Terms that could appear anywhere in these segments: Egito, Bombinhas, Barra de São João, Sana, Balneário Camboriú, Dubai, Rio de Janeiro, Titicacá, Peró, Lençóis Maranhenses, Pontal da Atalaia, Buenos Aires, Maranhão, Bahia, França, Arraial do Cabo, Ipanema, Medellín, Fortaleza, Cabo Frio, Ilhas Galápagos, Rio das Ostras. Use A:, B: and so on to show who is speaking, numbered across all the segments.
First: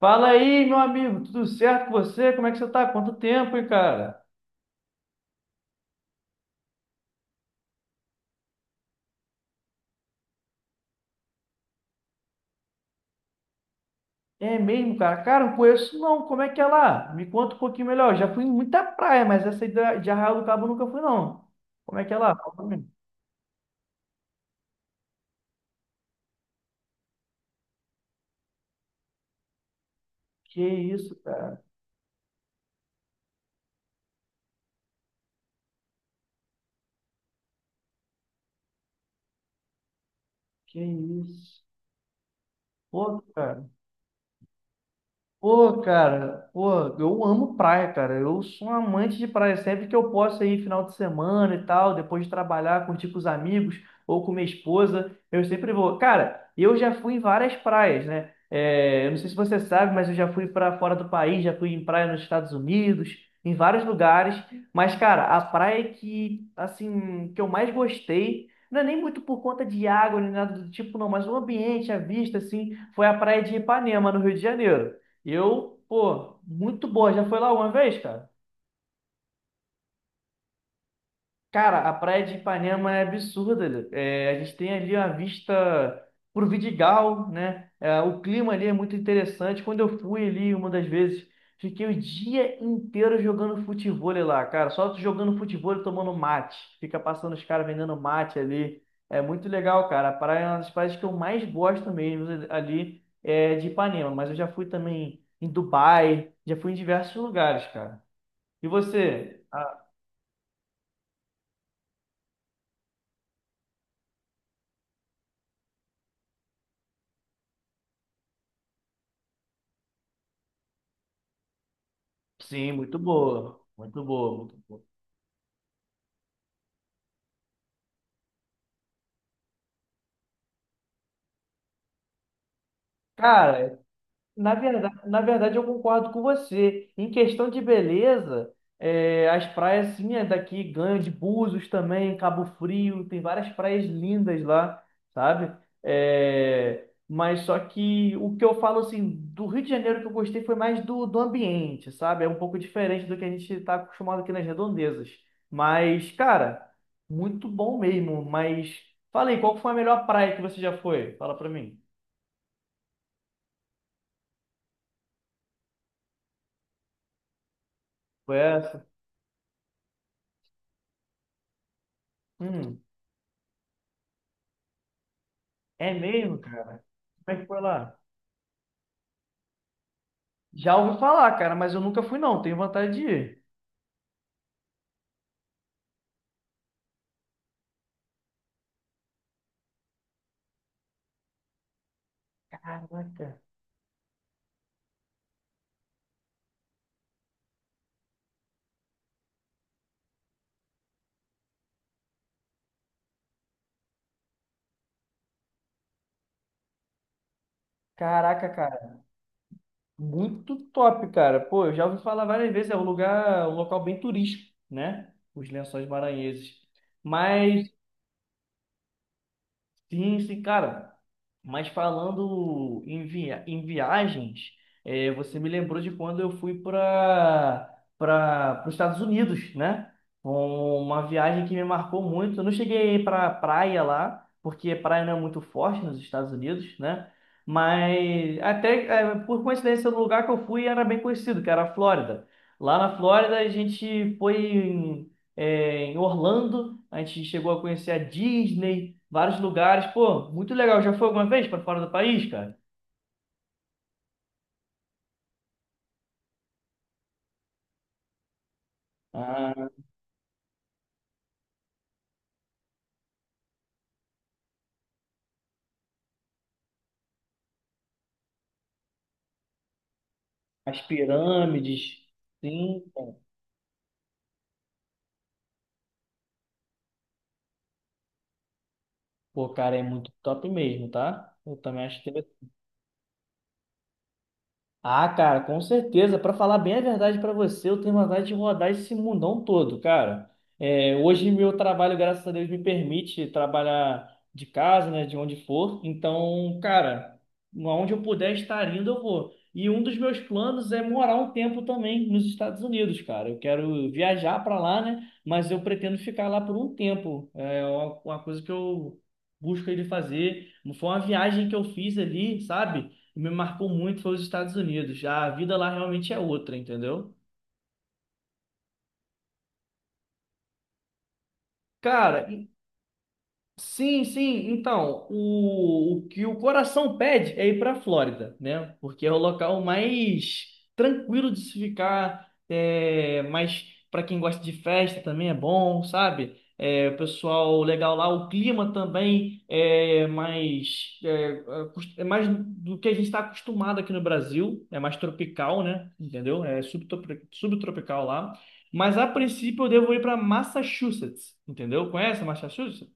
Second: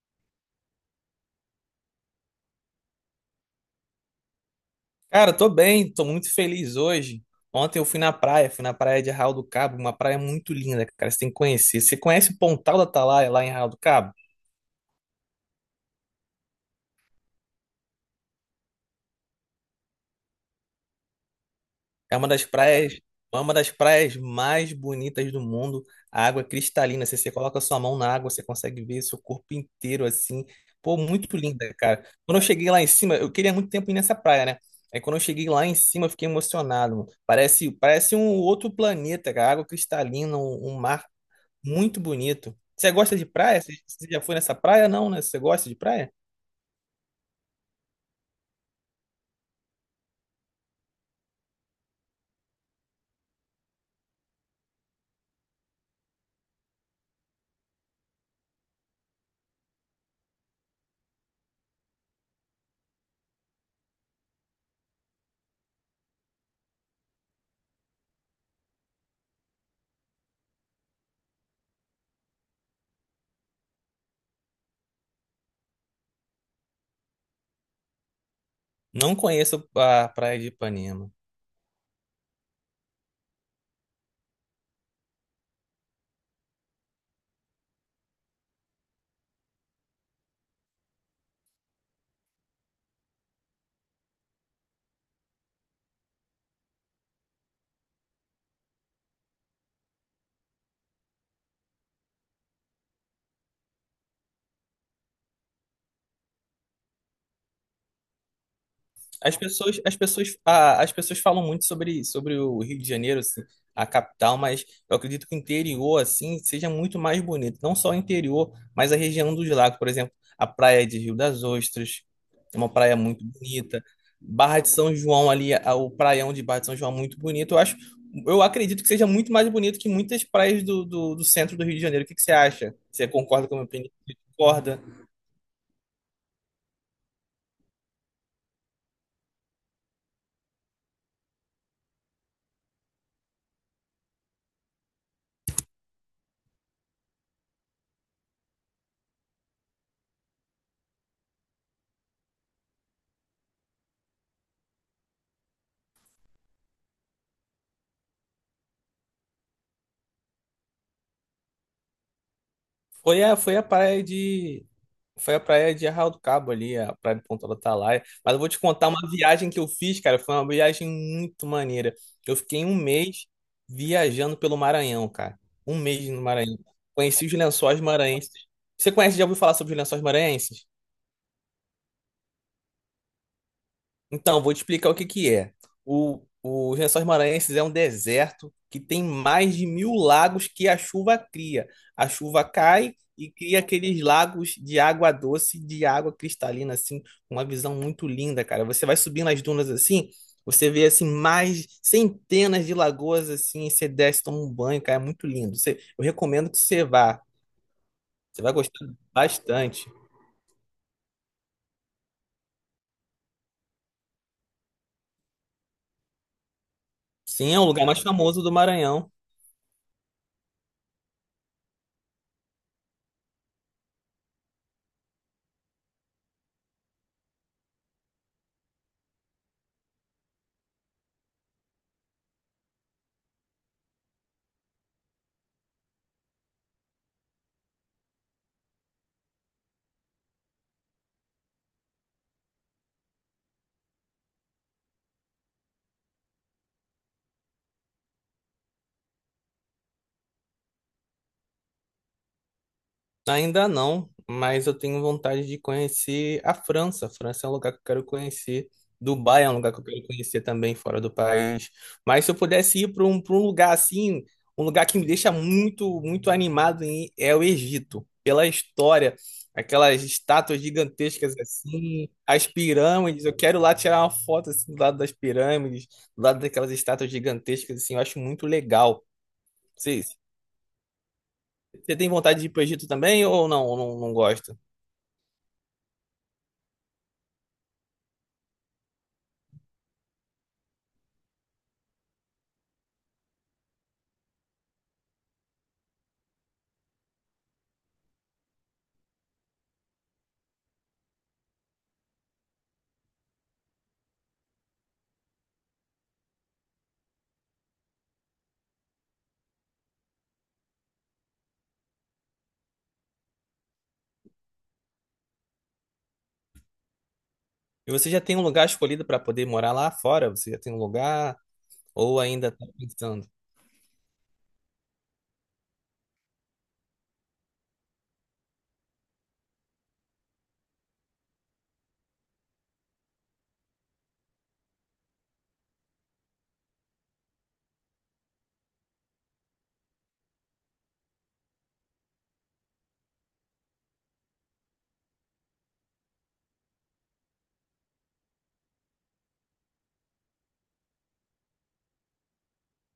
A: Fala aí, meu amigo, tudo certo com você? Como é que você tá? Quanto tempo, hein, cara?
B: Cara, tô bem, tô muito feliz hoje. Ontem eu fui na praia de Arraial do Cabo, uma praia muito linda, cara, você tem que conhecer. Você conhece Pontal da Atalaia lá em Arraial do Cabo?
A: É mesmo, cara? Cara, não conheço não. Como é que é lá? Me conta um pouquinho melhor. Já fui em muita praia, mas essa aí de Arraial do Cabo eu nunca fui, não. Como é que
B: É
A: é
B: uma
A: lá?
B: das
A: Fala pra mim.
B: praias, é uma das praias mais bonitas do mundo. A água é cristalina, você coloca sua mão na água, você consegue ver seu corpo inteiro assim.
A: Que
B: Pô,
A: isso,
B: muito
A: cara?
B: linda, cara. Quando eu cheguei lá em cima, eu queria muito tempo ir nessa praia, né? Aí quando eu cheguei lá em cima, eu fiquei emocionado, mano. Parece um outro planeta, cara. Água cristalina, um
A: Que
B: mar
A: isso?
B: muito bonito. Você gosta
A: Pô,
B: de praia?
A: cara.
B: Você já foi nessa praia? Não, né? Você gosta de
A: Pô,
B: praia?
A: cara, pô, eu amo praia, cara. Eu sou um amante de praia. Sempre que eu posso aí, final de semana e tal, depois de trabalhar, curtir com os amigos ou com minha esposa, eu sempre vou. Cara, eu já fui em várias praias, né? É, eu não sei se você sabe, mas eu já fui para fora do país, já fui em praia nos Estados Unidos, em vários lugares. Mas, cara, a praia que, assim, que eu mais gostei, não é nem muito por conta de água nem nada do tipo, não, mas o ambiente, a vista, assim, foi a praia de Ipanema, no Rio de Janeiro. Eu, pô, muito boa. Já foi lá uma vez, cara?
B: Não conheço a Praia de Ipanema.
A: Cara, a praia de Ipanema é absurda. É, a gente tem ali uma vista pro Vidigal, né? É, o clima ali é muito interessante. Quando eu fui ali uma das vezes, fiquei o dia inteiro jogando futevôlei lá, cara. Só jogando futevôlei, tomando mate. Fica passando os caras vendendo mate ali. É muito legal, cara. A praia é uma das praias que eu mais gosto mesmo ali é de Ipanema. Mas eu já fui também em Dubai, já fui em diversos lugares, cara. E
B: As
A: você?
B: pessoas,
A: Ah,
B: as pessoas, a- as pessoas falam muito sobre o Rio de Janeiro, assim, a capital, mas eu acredito que o interior, assim, seja muito mais bonito. Não só o interior, mas a região dos lagos, por exemplo, a praia de Rio das Ostras, é uma
A: sim,
B: praia
A: muito
B: muito
A: boa.
B: bonita.
A: Muito boa, muito
B: Barra de
A: boa.
B: São João ali, o praião de Barra de São João é muito bonito. Eu acho, eu acredito que seja muito mais bonito que muitas praias do centro do Rio de Janeiro. O que que você acha? Você concorda com a minha
A: Cara,
B: opinião?
A: Na
B: Concorda?
A: verdade, na verdade, eu concordo com você. Em questão de beleza, é, as praias, sim, é daqui ganham de Búzios também, Cabo Frio, tem várias praias lindas lá, sabe? É, mas só que o que eu falo, assim, do Rio de Janeiro que eu gostei foi mais do ambiente, sabe? É um pouco diferente do que a gente está acostumado aqui nas redondezas. Mas, cara, muito bom mesmo. Mas, fala aí, qual que foi a melhor praia que você já foi? Fala pra mim.
B: Foi a, foi a praia de Foi a praia de Arraial do Cabo ali, a praia de Ponta do Atalaia. Mas
A: Foi
B: eu vou te
A: essa?
B: contar uma viagem que eu fiz, cara. Foi uma viagem muito maneira. Eu fiquei um
A: Hum,
B: mês viajando pelo Maranhão, cara. Um
A: é
B: mês no
A: mesmo?
B: Maranhão.
A: Como
B: Conheci os
A: é que foi
B: lençóis
A: lá?
B: maranhenses. Você conhece, já ouviu falar sobre os lençóis maranhenses?
A: Já ouvi falar, cara, mas eu nunca fui não, tenho vontade de ir.
B: Então, vou te explicar o que que é. Os Lençóis Maranhenses é um deserto que tem mais de 1000 lagos que a chuva cria. A chuva cai e
A: Caraca.
B: cria aqueles lagos de água doce, de água cristalina, assim, uma visão muito linda, cara. Você vai subindo as dunas assim, você vê assim mais centenas de lagoas assim, e você desce, toma um banho, cara, é muito lindo. Eu recomendo que você vá. Você
A: Caraca,
B: vai gostar
A: cara,
B: bastante.
A: muito top, cara. Pô, eu já ouvi falar várias vezes, é um lugar, um local bem turístico, né? Os Lençóis Maranhenses.
B: Sim, é o
A: Mas
B: lugar mais famoso do Maranhão.
A: sim, sim, cara. Mas falando em, viagens, você me lembrou de quando eu fui para os Estados Unidos, né? Uma viagem que me marcou muito. Eu não cheguei para praia lá, porque praia não é muito forte nos Estados Unidos, né? Mas até por coincidência, o lugar que eu fui era bem conhecido, que era a Flórida. Lá na Flórida, a gente foi em Orlando. A gente chegou a conhecer a Disney, vários lugares. Pô, muito legal. Já foi alguma vez para fora do país, cara?
B: Ainda não, mas eu tenho vontade de conhecer a França. A França é um lugar que eu quero conhecer. Dubai é um
A: Ah,
B: lugar que eu quero conhecer também, fora do país. Mas se eu pudesse ir para um lugar assim, um lugar que me deixa muito animado é o Egito. Pela história, aquelas estátuas
A: as
B: gigantescas
A: pirâmides,
B: assim, as
A: sim.
B: pirâmides. Eu quero lá tirar uma foto assim, do lado das pirâmides, do lado daquelas estátuas gigantescas assim. Eu acho muito legal.
A: Pô, cara, é muito
B: Vocês-
A: top mesmo, tá? Eu também
B: Você
A: acho
B: tem
A: que
B: vontade de ir para o Egito também ou não? Ou não, não gosta?
A: ah, cara, com certeza. Pra falar bem a verdade pra você, eu tenho vontade de rodar esse mundão todo, cara. É, hoje meu trabalho, graças a Deus, me permite trabalhar de casa, né, de onde for. Então, cara, aonde eu puder estar indo, eu vou. E um dos meus planos é morar um tempo também nos Estados Unidos, cara. Eu quero viajar pra lá, né? Mas eu pretendo ficar lá por um tempo. É uma coisa que eu busco ele fazer. Foi uma viagem que eu fiz ali, sabe? O que me marcou muito foi os Estados Unidos. Já a vida lá realmente é outra, entendeu?
B: E você já tem um lugar escolhido para poder morar lá fora? Você já tem um lugar ou
A: Cara,
B: ainda tá pensando?
A: sim, sim. Então, o que o coração pede é ir para a Flórida, né? Porque é o local mais tranquilo de se ficar, é, mas para quem gosta de festa também é bom, sabe? É, o pessoal legal lá, o clima também é mais, é, é mais do que a gente está acostumado aqui no Brasil, é mais tropical, né? Entendeu? É subtropical lá. Mas a princípio eu devo ir para Massachusetts, entendeu? Conhece Massachusetts?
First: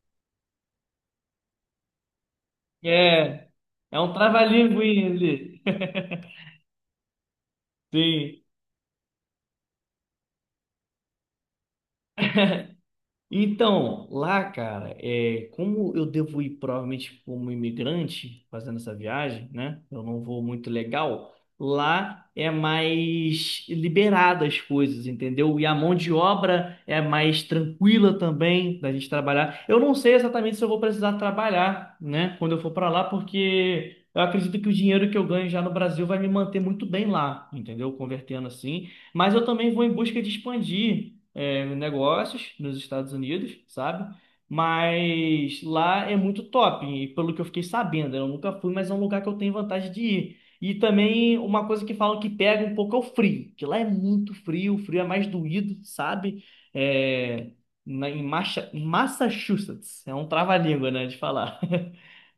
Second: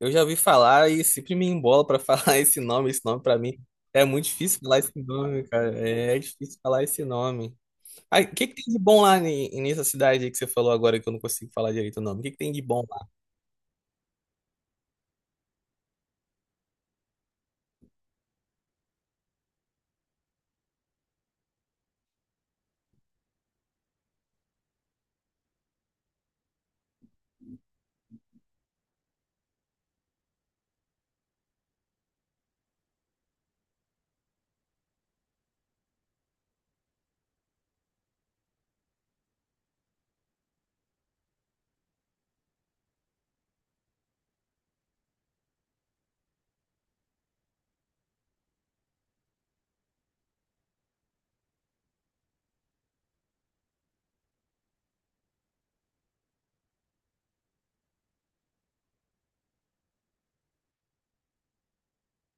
B: Eu já ouvi falar e sempre me embola para falar esse nome. Esse nome para
A: É,
B: mim
A: é
B: é
A: um
B: muito difícil falar
A: trava-língua
B: esse nome,
A: ali.
B: cara. É, difícil falar esse nome. Aí, o
A: Sim.
B: que que tem de bom lá nessa cidade aí que você falou agora que eu não consigo falar direito o nome? O que que tem de bom lá?
A: Então, lá, cara, é, como eu devo ir provavelmente como imigrante fazendo essa viagem, né? Eu não vou muito legal. Lá é mais liberada as coisas, entendeu? E a mão de obra é mais tranquila também da gente trabalhar. Eu não sei exatamente se eu vou precisar trabalhar, né? Quando eu for para lá, porque eu acredito que o dinheiro que eu ganho já no Brasil vai me manter muito bem lá, entendeu? Convertendo assim. Mas eu também vou em busca de expandir negócios nos Estados Unidos, sabe? Mas lá é muito top, e pelo que eu fiquei sabendo, eu nunca fui, mas é um lugar que eu tenho vontade de ir. E também uma coisa que falam que pega um pouco é o frio, que lá é muito frio, o frio é mais doído, sabe? É, na, em Massachusetts, é um trava-língua, né, de falar.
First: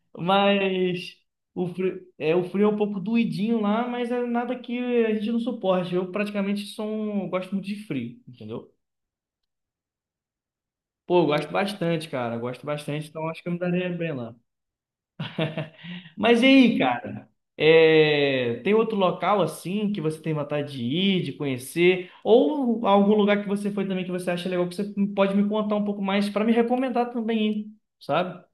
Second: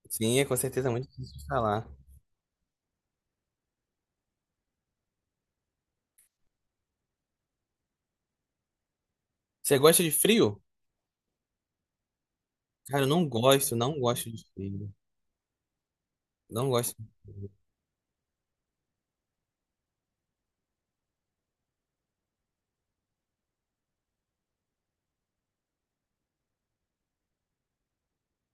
B: Sim, é com certeza muito
A: Mas
B: difícil de falar.
A: o frio é um pouco doidinho lá, mas é nada que a gente não suporte. Eu praticamente sou um, gosto muito de frio, entendeu?
B: Você gosta de frio?
A: Pô, eu gosto bastante, cara. Gosto
B: Cara, eu
A: bastante, então
B: não
A: acho que eu me
B: gosto,
A: daria
B: não
A: bem
B: gosto
A: lá.
B: de frio.
A: Mas e
B: Não
A: aí,
B: gosto de
A: cara?
B: frio.
A: É, tem outro local assim que você tem vontade de ir, de conhecer? Ou algum lugar que você foi também que você acha legal que você pode me contar um pouco mais para me recomendar também ir, sabe?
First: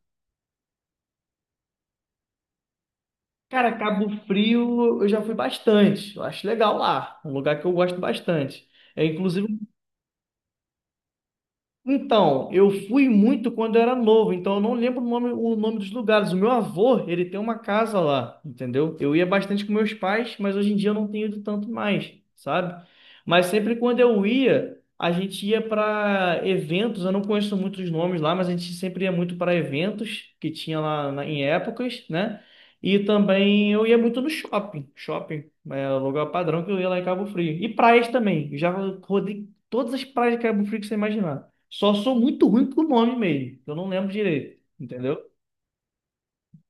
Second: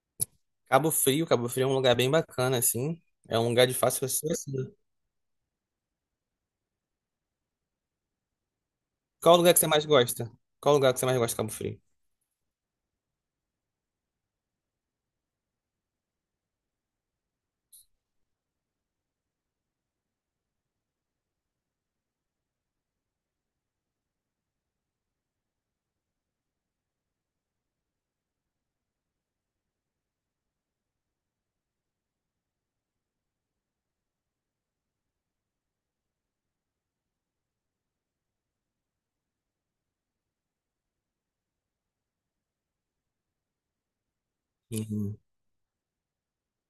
B: Cabo Frio, Cabo Frio é um lugar bem bacana, assim. É um lugar de
A: Cara,
B: fácil
A: Cabo
B: acesso. Né?
A: Frio eu já fui bastante. Eu acho legal lá. Um lugar que eu gosto bastante. É
B: Qual
A: inclusive
B: lugar que você mais gosta? Qual lugar que você mais gosta de Cabo Frio?
A: então, eu fui muito quando eu era novo, então eu não lembro o nome dos lugares. O meu avô, ele tem uma casa lá, entendeu? Eu ia bastante com meus pais, mas hoje em dia eu não tenho ido tanto mais, sabe? Mas sempre quando eu ia, a gente ia para eventos. Eu não conheço muitos nomes lá, mas a gente sempre ia muito para eventos que tinha lá em épocas, né? E também eu ia muito no shopping, shopping, é o lugar padrão que eu ia lá em Cabo Frio. E praias também, eu já rodei todas as praias de Cabo Frio que você imaginar. Só sou muito ruim com o nome mesmo. Que Eu não lembro direito, entendeu?
B: Uhum.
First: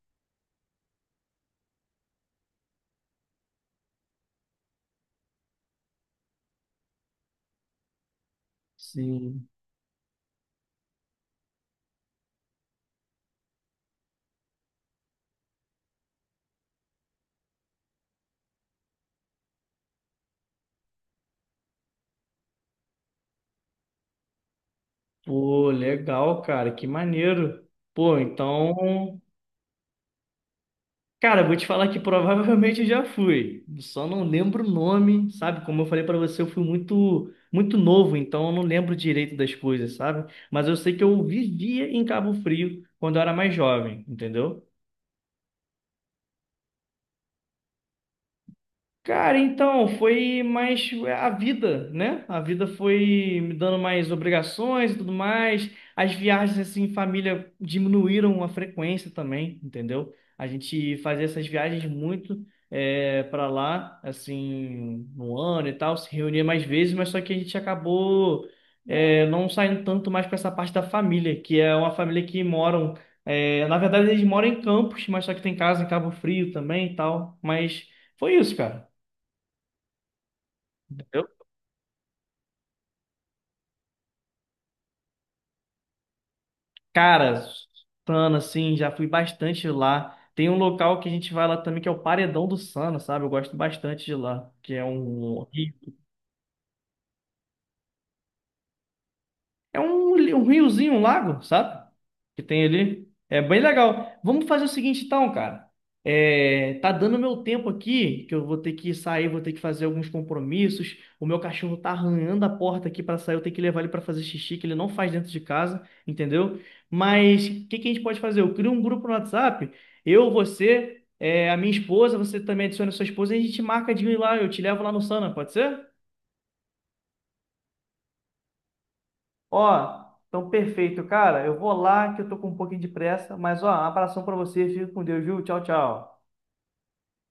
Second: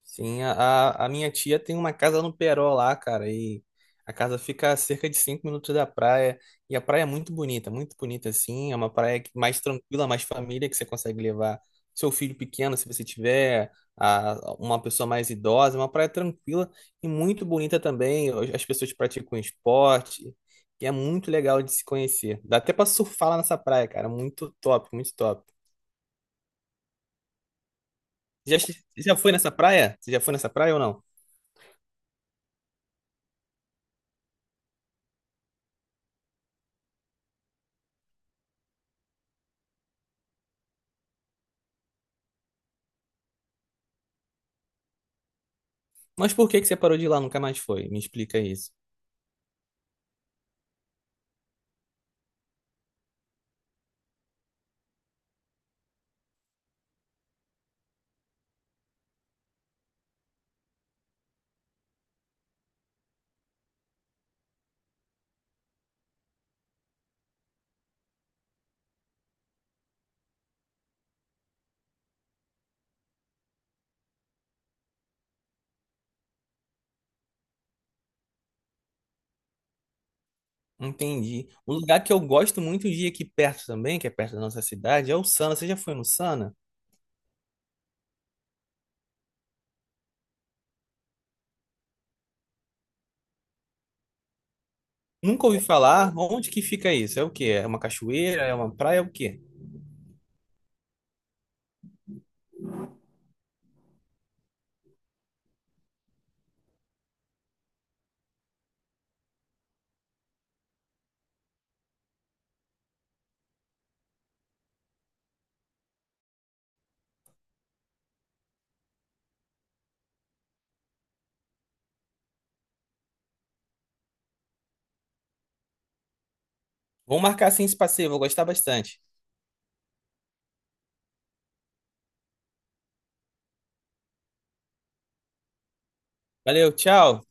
B: Sim, a minha tia tem uma casa no Peró lá, cara, e a casa fica a cerca de 5 minutos da praia, e a praia é muito bonita assim,
A: Sim.
B: mais tranquila, mais família, que você consegue levar seu filho pequeno, se você tiver uma pessoa mais idosa, é uma praia tranquila e muito bonita também, as pessoas praticam esporte, e é muito legal de se conhecer. Dá até pra surfar lá nessa praia, cara, muito top, muito top.
A: Pô, legal, cara. Que maneiro. Pô,
B: Já
A: então.
B: foi nessa praia? Você já foi nessa praia ou não?
A: Cara, vou te falar que provavelmente eu já fui. Só não lembro o nome, sabe? Como eu falei pra você, eu fui muito, muito novo, então eu não lembro direito das coisas, sabe? Mas eu sei que eu vivia em Cabo Frio quando eu era mais jovem, entendeu?
B: Mas por que que você parou de ir lá, nunca mais foi? Me explica isso.
A: Cara, então, foi mais a vida, né? A vida foi me dando mais obrigações e tudo mais. As viagens, assim, em família diminuíram a frequência também, entendeu? A gente fazia essas viagens muito para lá, assim, no ano e tal, se reunia mais vezes, mas só que a gente acabou não saindo tanto mais para essa parte da família, que é uma família que moram. Na verdade, eles moram em Campos, mas só que tem casa em Cabo Frio também e tal. Mas foi isso, cara. Eu,
B: Entendi. Um lugar que eu gosto muito de ir aqui perto também, que é perto da nossa cidade, é o Sana. Você já foi no Sana?
A: cara, Sana, assim, já fui bastante lá. Tem um local que a gente vai lá também, que é o Paredão do Sana, sabe? Eu gosto bastante de lá, que é um
B: Nunca ouvi falar. Onde que fica isso? É o quê? É uma cachoeira? É uma praia? É o quê?
A: é um, um riozinho, um lago, sabe? Que tem ali. É bem legal. Vamos fazer o seguinte, então, cara. É, tá dando meu tempo aqui, que eu vou ter que sair, vou ter que fazer alguns compromissos. O meu cachorro tá arranhando a porta aqui pra sair, eu tenho que levar ele pra fazer xixi, que ele não faz dentro de casa, entendeu? Mas o que que a gente pode fazer? Eu crio um grupo no WhatsApp, eu, você, é, a minha esposa, você também adiciona a sua esposa e a gente marca de ir lá, eu te levo lá no Sana, pode ser?
B: Vamos marcar assim esse passeio, vou gostar bastante.
A: Ó, então perfeito, cara. Eu vou lá que eu tô com um pouquinho de pressa, mas ó, um abração pra você, fica com Deus, viu? Tchau, tchau.
B: Valeu, tchau.